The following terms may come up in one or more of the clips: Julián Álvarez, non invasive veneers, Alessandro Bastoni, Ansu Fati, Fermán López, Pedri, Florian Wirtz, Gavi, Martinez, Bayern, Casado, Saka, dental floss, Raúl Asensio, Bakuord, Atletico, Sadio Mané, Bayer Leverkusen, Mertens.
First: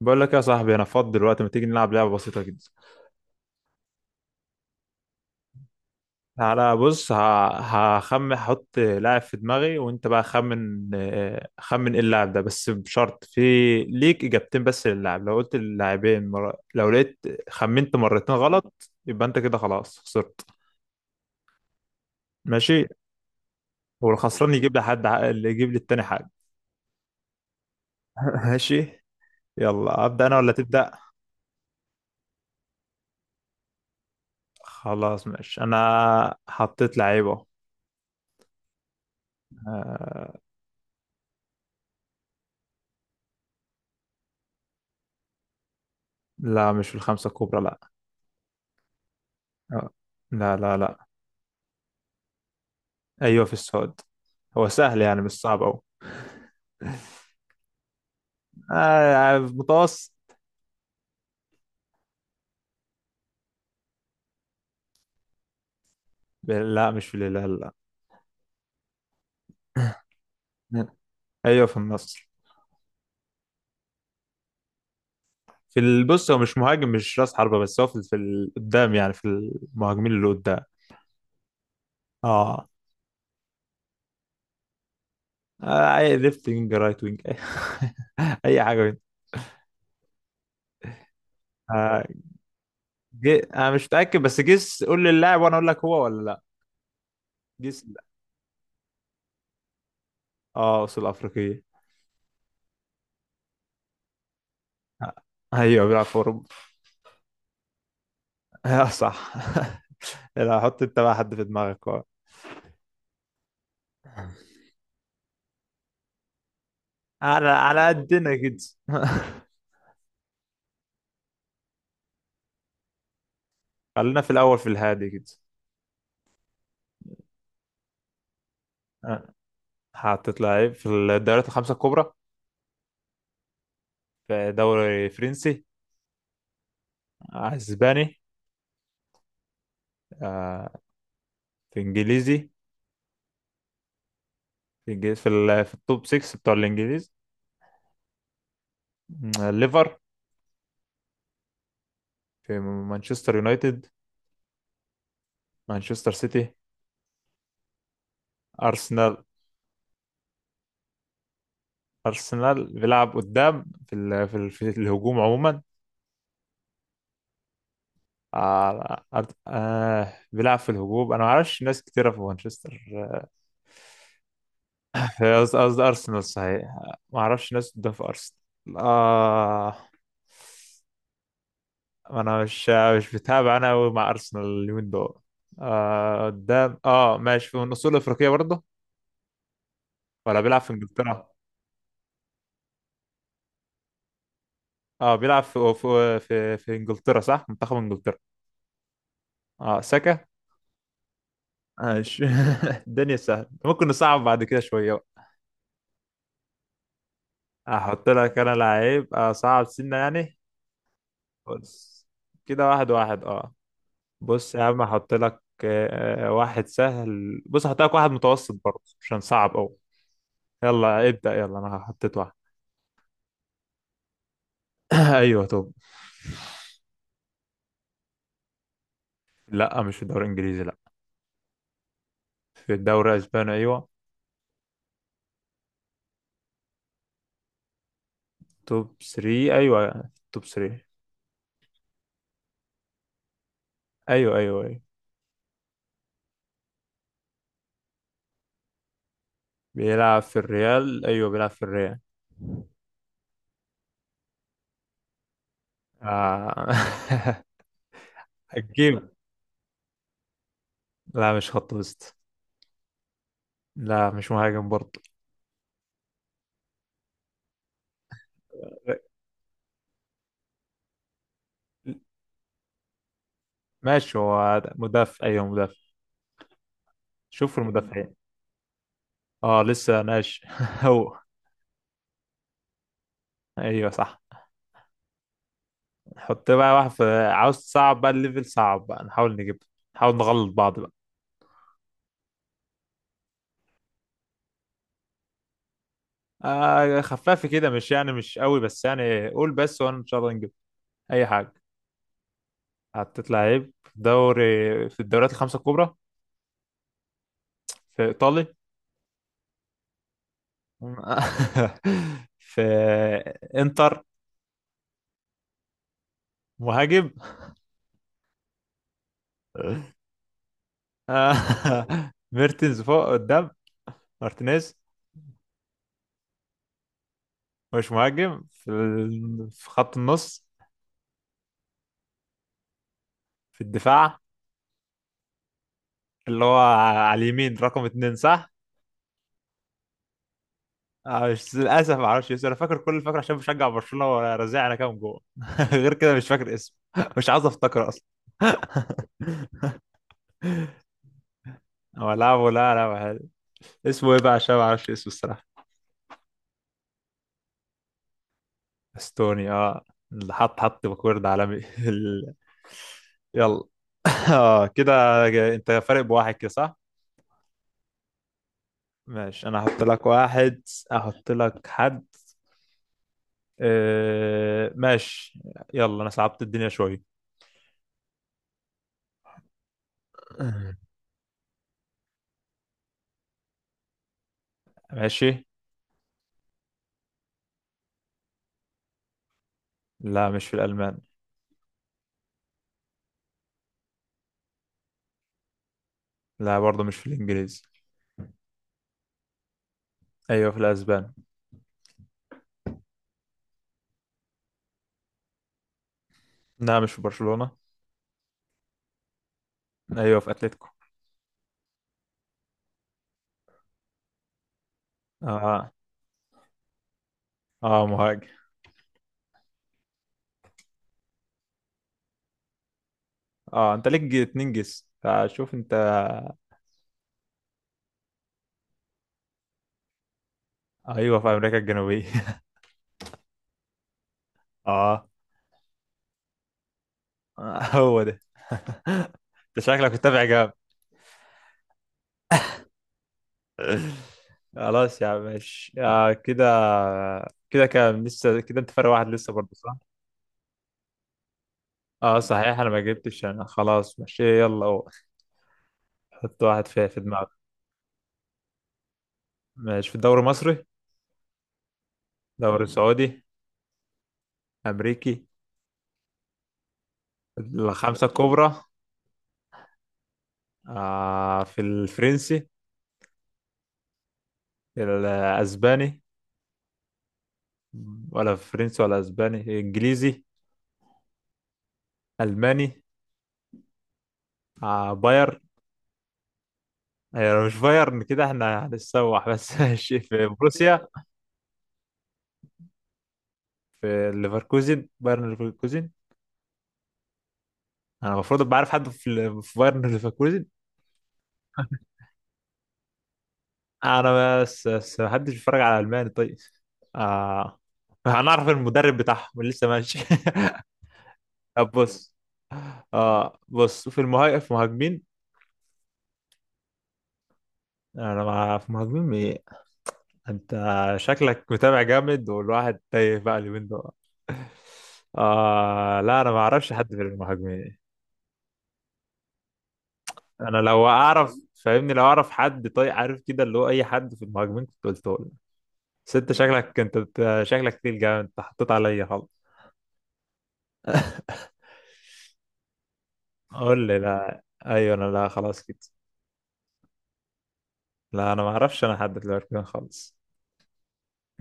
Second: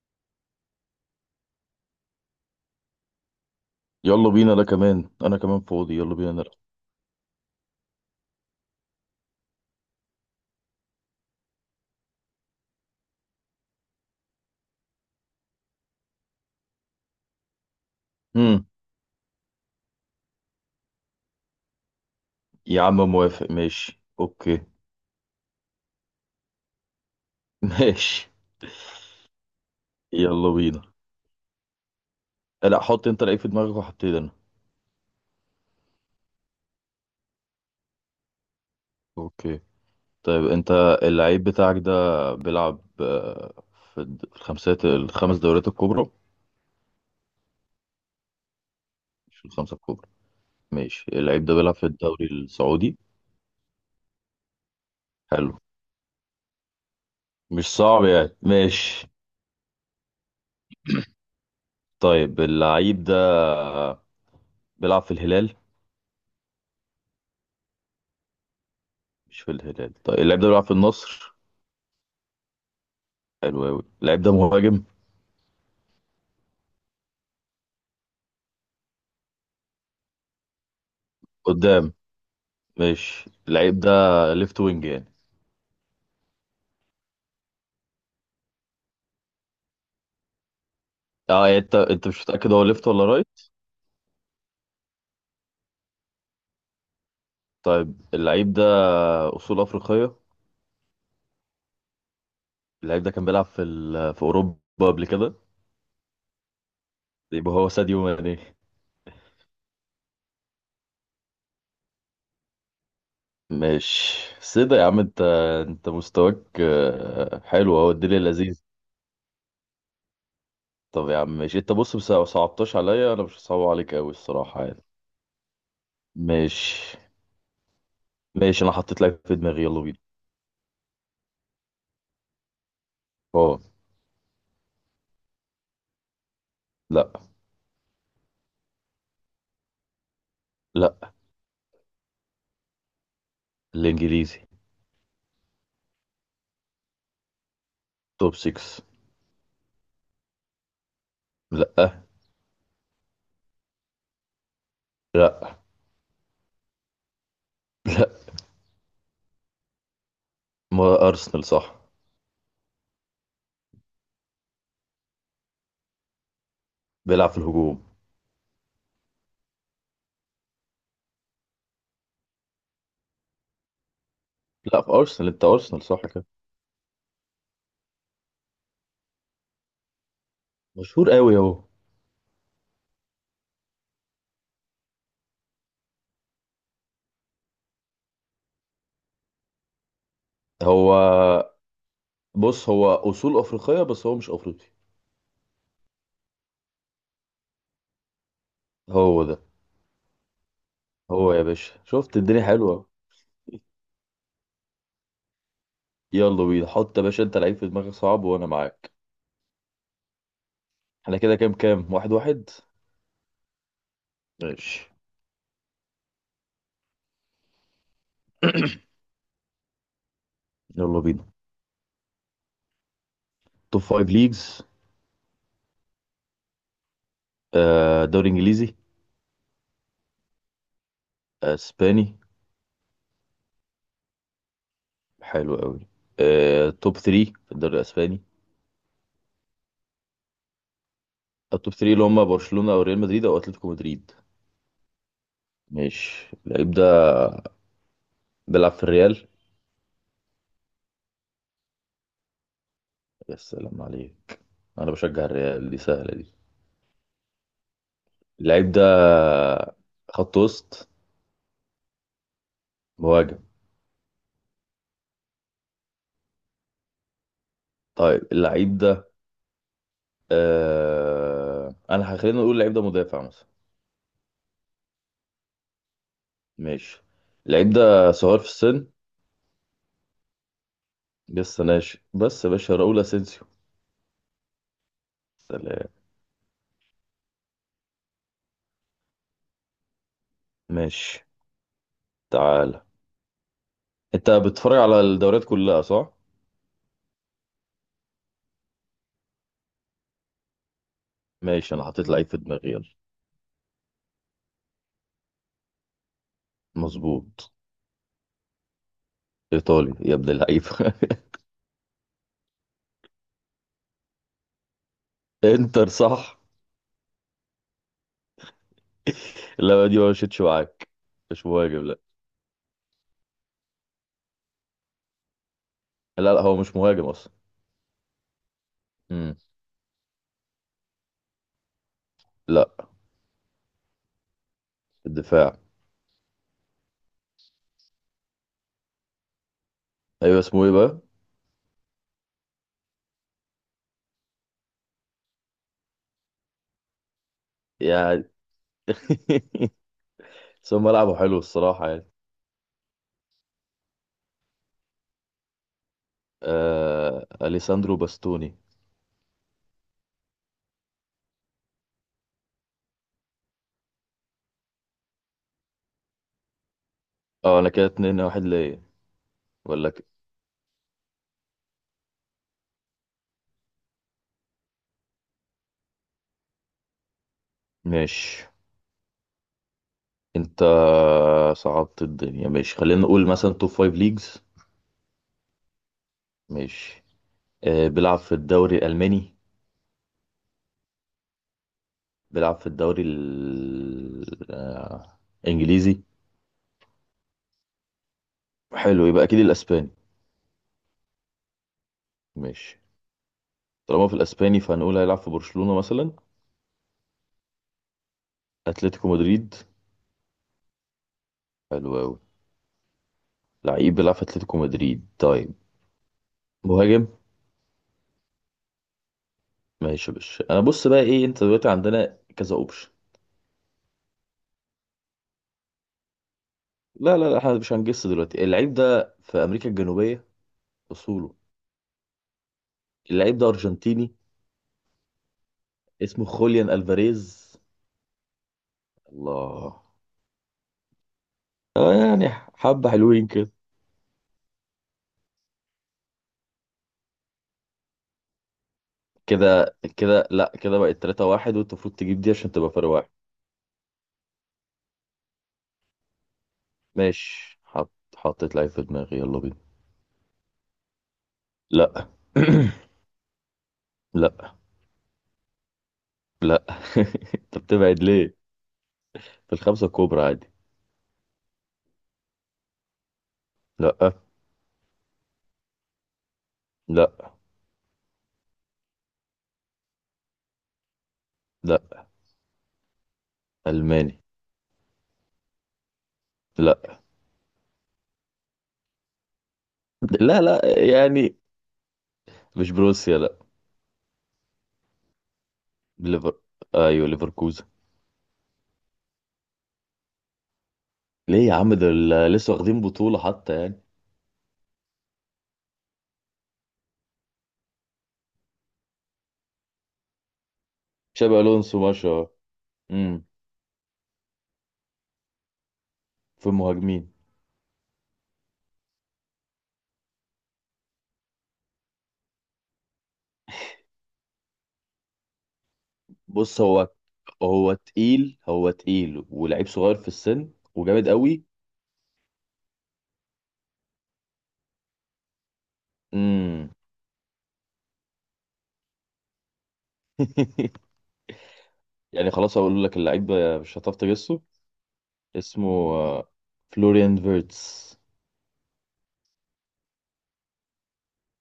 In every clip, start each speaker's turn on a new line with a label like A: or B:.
A: بقول لك يا صاحبي انا فاضي دلوقتي. ما تيجي نلعب لعبه بسيطه جدا.
B: يلا بينا، انا كمان فاضي، يلا بينا نلعب.
A: تعالى بص هخمن. هحط لاعب في دماغي وانت بقى خمن. خمن ايه اللاعب ده، بس بشرط في ليك اجابتين بس للاعب. لو قلت اللاعبين لو لقيت خمنت مرتين
B: امم
A: غلط يبقى انت كده خلاص خسرت.
B: يا
A: ماشي.
B: عم موافق، ماشي،
A: والخسران
B: اوكي.
A: يجيب اللي يجيب للتاني حاجه.
B: ماشي
A: ماشي. يلا ابدا انا
B: يلا
A: ولا
B: بينا.
A: تبدا؟
B: لا، حط انت لعيب في دماغك وهبتدي انا.
A: خلاص ماشي، انا حطيت لعيبه.
B: اوكي.
A: آه،
B: طيب انت اللعيب بتاعك ده بيلعب في الخمس دوريات الكبرى.
A: لا مش في الخمسه الكبرى لا.
B: مش في الخمسة
A: آه،
B: الكبرى؟
A: لا لا
B: ماشي،
A: لا.
B: اللعيب ده بيلعب في الدوري السعودي.
A: ايوه في السعود. هو سهل يعني، مش
B: حلو،
A: صعب أوي.
B: مش صعب يعني، ماشي.
A: آه متوسط.
B: طيب اللعيب ده بيلعب في الهلال؟
A: لا مش في الهلال لا.
B: مش في الهلال، طيب اللعيب ده بيلعب في النصر.
A: ايوه في النصر.
B: حلو أوي، اللعيب ده مهاجم؟
A: في البص هو مش مهاجم، مش راس حربة، بس هو قدام يعني، في المهاجمين اللي قدام.
B: قدام.
A: اه.
B: ماشي، اللعيب ده ليفت وينج يعني؟
A: اي ليفت وينج رايت وينج اي. أي حاجه منهم.
B: اه يعني انت
A: آه.
B: انت مش متأكد هو ليفت ولا رايت.
A: انا مش متاكد، بس جيس، قول لي اللاعب وانا اقول لك هو ولا لا. جيس
B: طيب
A: لا.
B: اللعيب ده أصول أفريقية؟
A: اه اصول افريقيه.
B: اللعيب ده كان بيلعب في في أوروبا قبل
A: آه،
B: كده؟
A: ايوه بيلعب في اوروبا.
B: يبقى هو ساديو ماني.
A: آه صح. لا، حط انت بقى حد في دماغك. آه.
B: ماشي، سيدة يا عم انت. انت مستواك
A: على
B: حلو
A: على
B: اهو، الدنيا
A: قدنا كده.
B: لذيذ. طب يا عم ماشي، انت بص، بس لو صعبتش عليا انا مش هصعب عليك قوي
A: خلينا في الأول
B: الصراحة
A: في
B: يعني.
A: الهادي كده.
B: ماشي. ماشي، انا حطيت لك
A: آه،
B: في دماغي، يلا بينا.
A: حطيت لعيب في الدوريات الخمسة الكبرى.
B: اه.
A: في دوري فرنسي.
B: لا.
A: أسباني. آه،
B: لا.
A: في إنجليزي.
B: الانجليزي.
A: في الج- في, ال- في التوب 6 بتوع الإنجليز.
B: توب 6.
A: ليفر.
B: لا.
A: في مانشستر يونايتد.
B: لا.
A: مانشستر سيتي. أرسنال.
B: ما ارسنال صح،
A: أرسنال بيلعب قدام في الهجوم عموما.
B: بيلعب في الهجوم؟
A: بيلعب في الهجوم. أنا ما أعرفش ناس كتيرة في مانشستر.
B: لا، في ارسنال،
A: هي
B: انت
A: قصدي
B: ارسنال صح
A: أرسنال
B: كده،
A: صحيح. ما أعرفش ناس قدام في أرسنال. آه.
B: مشهور قوي اهو.
A: أنا مش بتابع أنا أوي مع أرسنال اليومين دول. آه قدام آه، ماشي، في من أصول أفريقية برضه؟ ولا بيلعب في
B: هو
A: إنجلترا؟
B: بص، هو اصول افريقيه بس هو مش افريقي.
A: آه بيلعب في إنجلترا، صح، منتخب إنجلترا.
B: هو ده.
A: آه ساكا.
B: هو يا باشا، شفت
A: ماشي.
B: الدنيا حلوه.
A: الدنيا سهلة، ممكن نصعب بعد كده شوية بقى.
B: يلا بينا، حط يا باشا انت لعيب في دماغك
A: أحط
B: صعب
A: لك
B: وانا
A: أنا
B: معاك.
A: لعيب أصعب سنة يعني.
B: احنا كده كام، كام
A: بص
B: واحد واحد.
A: كده واحد واحد آه. بص يا
B: ماشي،
A: عم هحط لك واحد سهل، بص هحط لك واحد متوسط برضه عشان صعب قوي.
B: يلا
A: يلا
B: بينا.
A: ابدأ، يلا انا حطيت واحد.
B: توب فايف ليجز.
A: ايوه توب.
B: دوري انجليزي؟
A: لا مش في الدوري الانجليزي لا.
B: اسباني؟
A: في الدوري الاسباني ايوه.
B: حلو قوي. توب 3 في الدوري الاسباني؟
A: توب 3. ايوه توب 3.
B: التوب 3 اللي هم برشلونه او ريال مدريد او اتلتيكو مدريد.
A: ايوه ايوه ايوه.
B: ماشي، اللعيب ده بيلعب في الريال؟
A: بيلعب في الريال. ايوه بيلعب في الريال.
B: يا سلام عليك، انا بشجع الريال، دي سهله دي.
A: آه.
B: اللعيب ده
A: هتجيب.
B: خط وسط؟
A: لا مش خط وسط.
B: مهاجم؟
A: لا مش مهاجم برضه.
B: طيب اللعيب ده انا خلينا نقول اللعيب ده مدافع مثلا.
A: ماشي هو مدافع، ايوه مدافع.
B: ماشي،
A: شوف
B: اللعيب ده
A: المدافعين.
B: صغير في السن؟
A: اه لسه ناش. هو
B: لسه ناشئ، بس يا باشا راؤول اسينسيو.
A: ايوه صح.
B: سلام.
A: نحط بقى واحد في، عاوز صعب بقى، الليفل صعب بقى، نحاول نجيب، نحاول نغلط بعض بقى.
B: ماشي، تعال. انت بتتفرج على الدوريات كلها صح؟
A: آه خفافي كده، مش يعني مش قوي، بس يعني قول بس وانا ان شاء الله نجيب اي حاجه.
B: ماشي، انا حطيت لعيب في دماغي، يلا.
A: حطيت لعيب في دوري، في الدوريات الخمسه الكبرى.
B: مظبوط.
A: في ايطالي.
B: ايطالي يا ابن اللعيب.
A: في انتر.
B: انتر، صح.
A: مهاجم.
B: لا، دي ما مشيتش معاك،
A: آه.
B: مش مهاجم، لا.
A: ميرتنز فوق قدام. مارتينيز.
B: لا، لا هو مش مهاجم اصلا.
A: مش مهاجم
B: امم
A: في خط النص.
B: لا.
A: في الدفاع.
B: الدفاع.
A: اللي هو على اليمين رقم اتنين صح؟
B: ايوه، اسمه ايه بقى؟
A: مش للاسف ما اعرفش اسمه. انا فاكر كل الفاكر عشان بشجع برشلونه ورزع انا كام جول. غير كده مش فاكر اسمه. مش عايز افتكر اصلا.
B: يعني. سو ملعبه حلو الصراحه يعني.
A: هو لعبه لا، لا حلو. اسمه ايه بقى عشان ما اعرفش اسمه الصراحه.
B: اليساندرو باستوني.
A: استوني اه. اللي حط باكورد عالمي. ال- يلا. اه كده. انت فارق بواحد كده صح؟
B: اه انا كده اتنين واحد ليا.
A: ماشي انا هحط
B: ولا ك...
A: لك واحد. احط لك حد. آه ماشي. يلا انا صعبت الدنيا شويه.
B: ماشي. انت صعبت الدنيا، ماشي، خلينا نقول مثلا توب فايف ليجز.
A: ماشي.
B: ماشي. بيلعب في الدوري الالماني؟
A: لا مش في الالمان.
B: بيلعب في الدوري الانجليزي؟
A: لا برضه مش في الانجليزي.
B: حلو، يبقى اكيد الاسباني.
A: ايوه في الاسبان.
B: ماشي، طالما في الاسباني فهنقول هيلعب في برشلونه مثلا.
A: لا مش في برشلونة.
B: اتلتيكو مدريد.
A: ايوه في اتلتيكو.
B: حلو أوي، لعيب بيلعب في أتلتيكو مدريد طيب.
A: اه.
B: مهاجم.
A: اه مهاجم.
B: ماشي يا باشا، أنا بص بقى إيه، أنت دلوقتي عندنا كذا أوبشن.
A: اه انت ليك اتنين جس، فشوف انت.
B: لا، إحنا مش هنجس دلوقتي. اللعيب ده في أمريكا الجنوبية؟
A: ايوه في
B: أصوله.
A: امريكا الجنوبية.
B: اللعيب ده أرجنتيني.
A: اه.
B: اسمه خوليان ألفاريز.
A: هو ده. انت
B: الله.
A: شكلك متابع جامد.
B: آه يعني، حبة حلوين كده.
A: خلاص يا عم ماشي، آه كده. كده كام لسه كده، انت فرق واحد لسه برضه صح؟
B: لا، كده بقت 3-1، وأنت المفروض
A: اه
B: تجيب دي عشان
A: صحيح
B: تبقى
A: انا ما
B: فرق واحد.
A: جبتش. انا خلاص ماشي يلا هو. حط واحد في دماغك.
B: ماشي، حطيت لعيب في دماغي، يلا بينا.
A: ماشي. في الدوري المصري.
B: لا.
A: دوري سعودي.
B: لا.
A: امريكي.
B: لا. أنت بتبعد
A: الخمسة
B: ليه؟
A: الكبرى.
B: في الخمسة الكبرى عادي.
A: آه في الفرنسي.
B: لا.
A: الأسباني.
B: لا.
A: ولا فرنسي ولا أسباني، إنجليزي.
B: لا.
A: ألماني.
B: ألماني.
A: آه باير.
B: لا
A: آه يعني مش بايرن كده احنا هنتسوح بس. ماشي في
B: لا
A: بروسيا.
B: يعني مش بروسيا لا.
A: في ليفركوزن، بايرن ليفركوزن.
B: ليفر. ايوه، ليفركوزن.
A: أنا المفروض أبقى عارف حد في بايرن. ليفركوزن.
B: ليه يا عم، لسه واخدين بطولة حتى يعني.
A: أنا بس محدش بيتفرج على ألماني. طيب آه هنعرف المدرب بتاعهم اللي لسه ماشي.
B: شابي
A: طب
B: ألونسو، ما شاء
A: بص.
B: الله. امم
A: اه بص في المهاجم، في المهاجمين.
B: في المهاجمين؟
A: انا مع في مهاجمين ايه. انت شكلك متابع جامد والواحد تايه بقى اليومين دول. آه لا انا ما
B: بص
A: اعرفش
B: هو،
A: حد في المهاجمين.
B: هو تقيل ولعيب صغير في السن
A: انا لو
B: وجامد
A: اعرف
B: قوي.
A: فاهمني، لو اعرف حد طيب عارف كده اللي هو اي حد في المهاجمين كنت قلته لك. بس انت
B: امم
A: شكلك، انت شكلك تقيل جامد، انت حطيت عليا خالص.
B: يعني خلاص، هقول لك اللعيب ده مش
A: قول
B: هتعرف
A: لي.
B: تجسه.
A: لا ايوه انا لا خلاص
B: اسمه
A: كده.
B: آه، فلوريان فيرتس.
A: لا انا ما اعرفش انا حد في الاركان خالص.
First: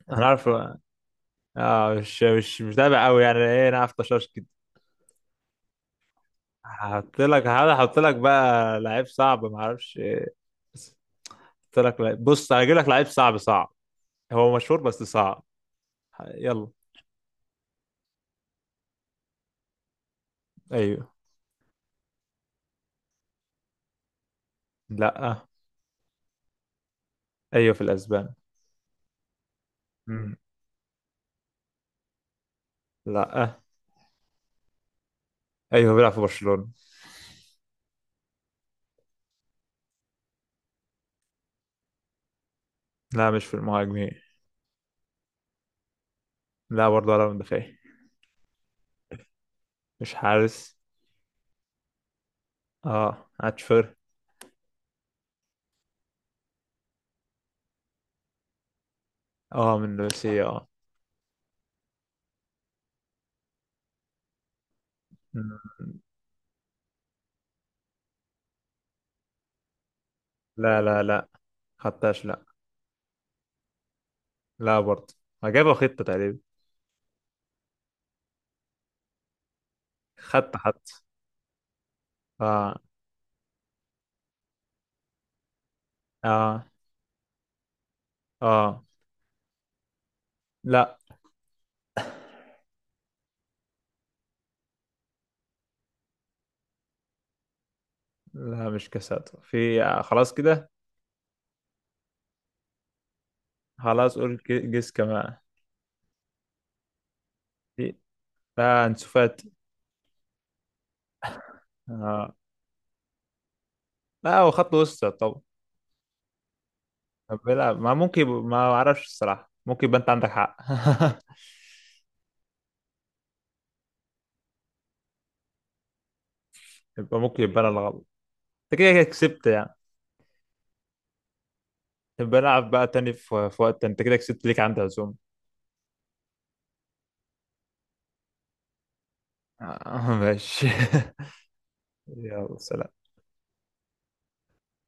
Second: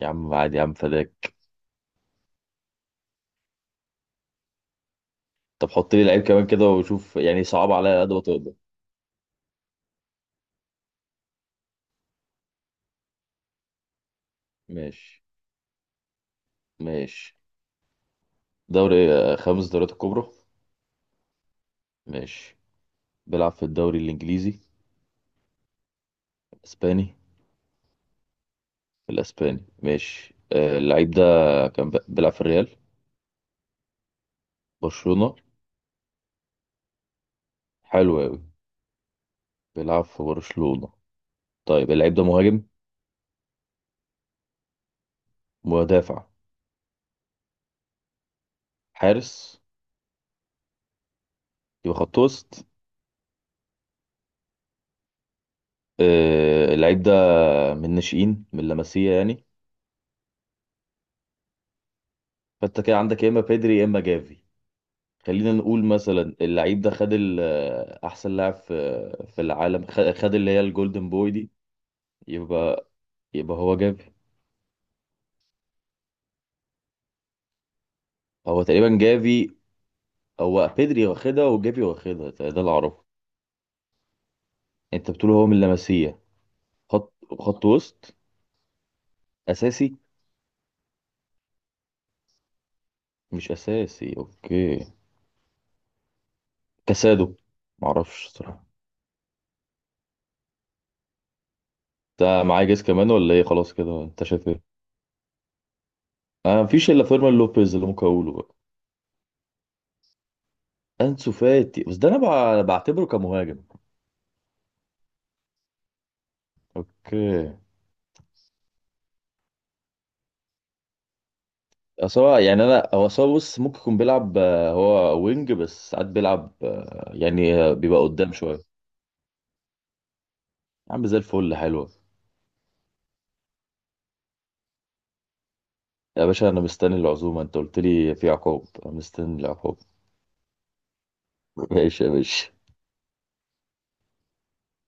B: يا
A: انا
B: عم
A: عارف.
B: عادي، يا عم فداك.
A: اه مش متابع قوي يعني، ايه انا عارف طشاش.
B: طب حط لي لعيب كمان كده وشوف،
A: هحط
B: يعني
A: لك، هحاول
B: صعب
A: احط
B: عليا قد
A: لك
B: ما تقدر.
A: بقى لعيب صعب ما اعرفش ايه، بس هحط لك لعيب. بص هجيب لك لعيب صعب صعب، هو مشهور بس
B: ماشي.
A: صعب. يلا.
B: ماشي، دوري خمس دوريات الكبرى.
A: ايوه.
B: ماشي. بيلعب في الدوري الإنجليزي؟
A: لا
B: الإسباني.
A: ايوه في الاسبان.
B: الإسباني ماشي.
A: مم.
B: اللعيب ده كان بيلعب في الريال؟
A: لا.
B: برشلونة؟
A: ايوه بيلعب في برشلونة.
B: حلو أوي، بيلعب في برشلونة. طيب اللعيب ده مهاجم؟
A: لا مش في المهاجمين.
B: مدافع؟
A: لا برضه ولا مدافع.
B: حارس؟
A: مش حارس.
B: يبقى خط وسط.
A: اه اتشفر.
B: اللعيب ده من الناشئين، من لاماسيا يعني.
A: اه من روسيا اه.
B: فأنت كده عندك يا إما بيدري يا إما جافي. خلينا
A: مم.
B: نقول مثلا اللعيب ده خد أحسن لاعب في في العالم، خد اللي هي
A: لا لا
B: الجولدن
A: لا.
B: بوي دي.
A: خدتهاش لا.
B: يبقى، يبقى هو جافي.
A: لا برضه، ما جابها خطة تقريبا.
B: هو تقريبا جافي.
A: خدت
B: هو
A: حط.
B: بيدري واخدها وجافي واخدها، ده ده اللي
A: اه.
B: اعرفه. انت بتقول هو من لاماسيا.
A: اه.
B: خط، خط وسط
A: اه.
B: اساسي؟
A: لا.
B: مش اساسي، اوكي. كاسادو؟ معرفش صراحه.
A: لا مش كساد في، خلاص كده.
B: ده معايا جيس كمان ولا ايه، خلاص كده
A: خلاص
B: انت
A: قول
B: شايف ايه؟
A: جس كمان.
B: انا مفيش الا فيرمان لوبيز اللي
A: في.
B: ممكن اقوله بقى.
A: لا انسوفات.
B: انسو فاتي؟ بس ده انا
A: آه.
B: بعتبره كمهاجم.
A: لا هو خط وسط. طب طب
B: اوكي.
A: بيلعب ما ممكن، ما اعرفش الصراحة، ممكن يبقى انت عندك حق.
B: أصل هو يعني انا هو أصل هو بص ممكن يكون بيلعب هو وينج، بس ساعات بيلعب
A: يبقى ممكن، يبقى انا
B: بيبقى
A: الغلط،
B: قدام شويه.
A: انت كده كده كسبت يعني.
B: يا عم زي الفل، حلوة.
A: طب بلعب بقى تاني في في وقت، انت كده كسبت، ليك عندي عزوم.
B: يا باشا أنا مستني العزومة، أنت قلت لي في عقاب، أنا مستني العقاب.
A: ماشي.
B: ماشي يا باشا.
A: يلا سلام.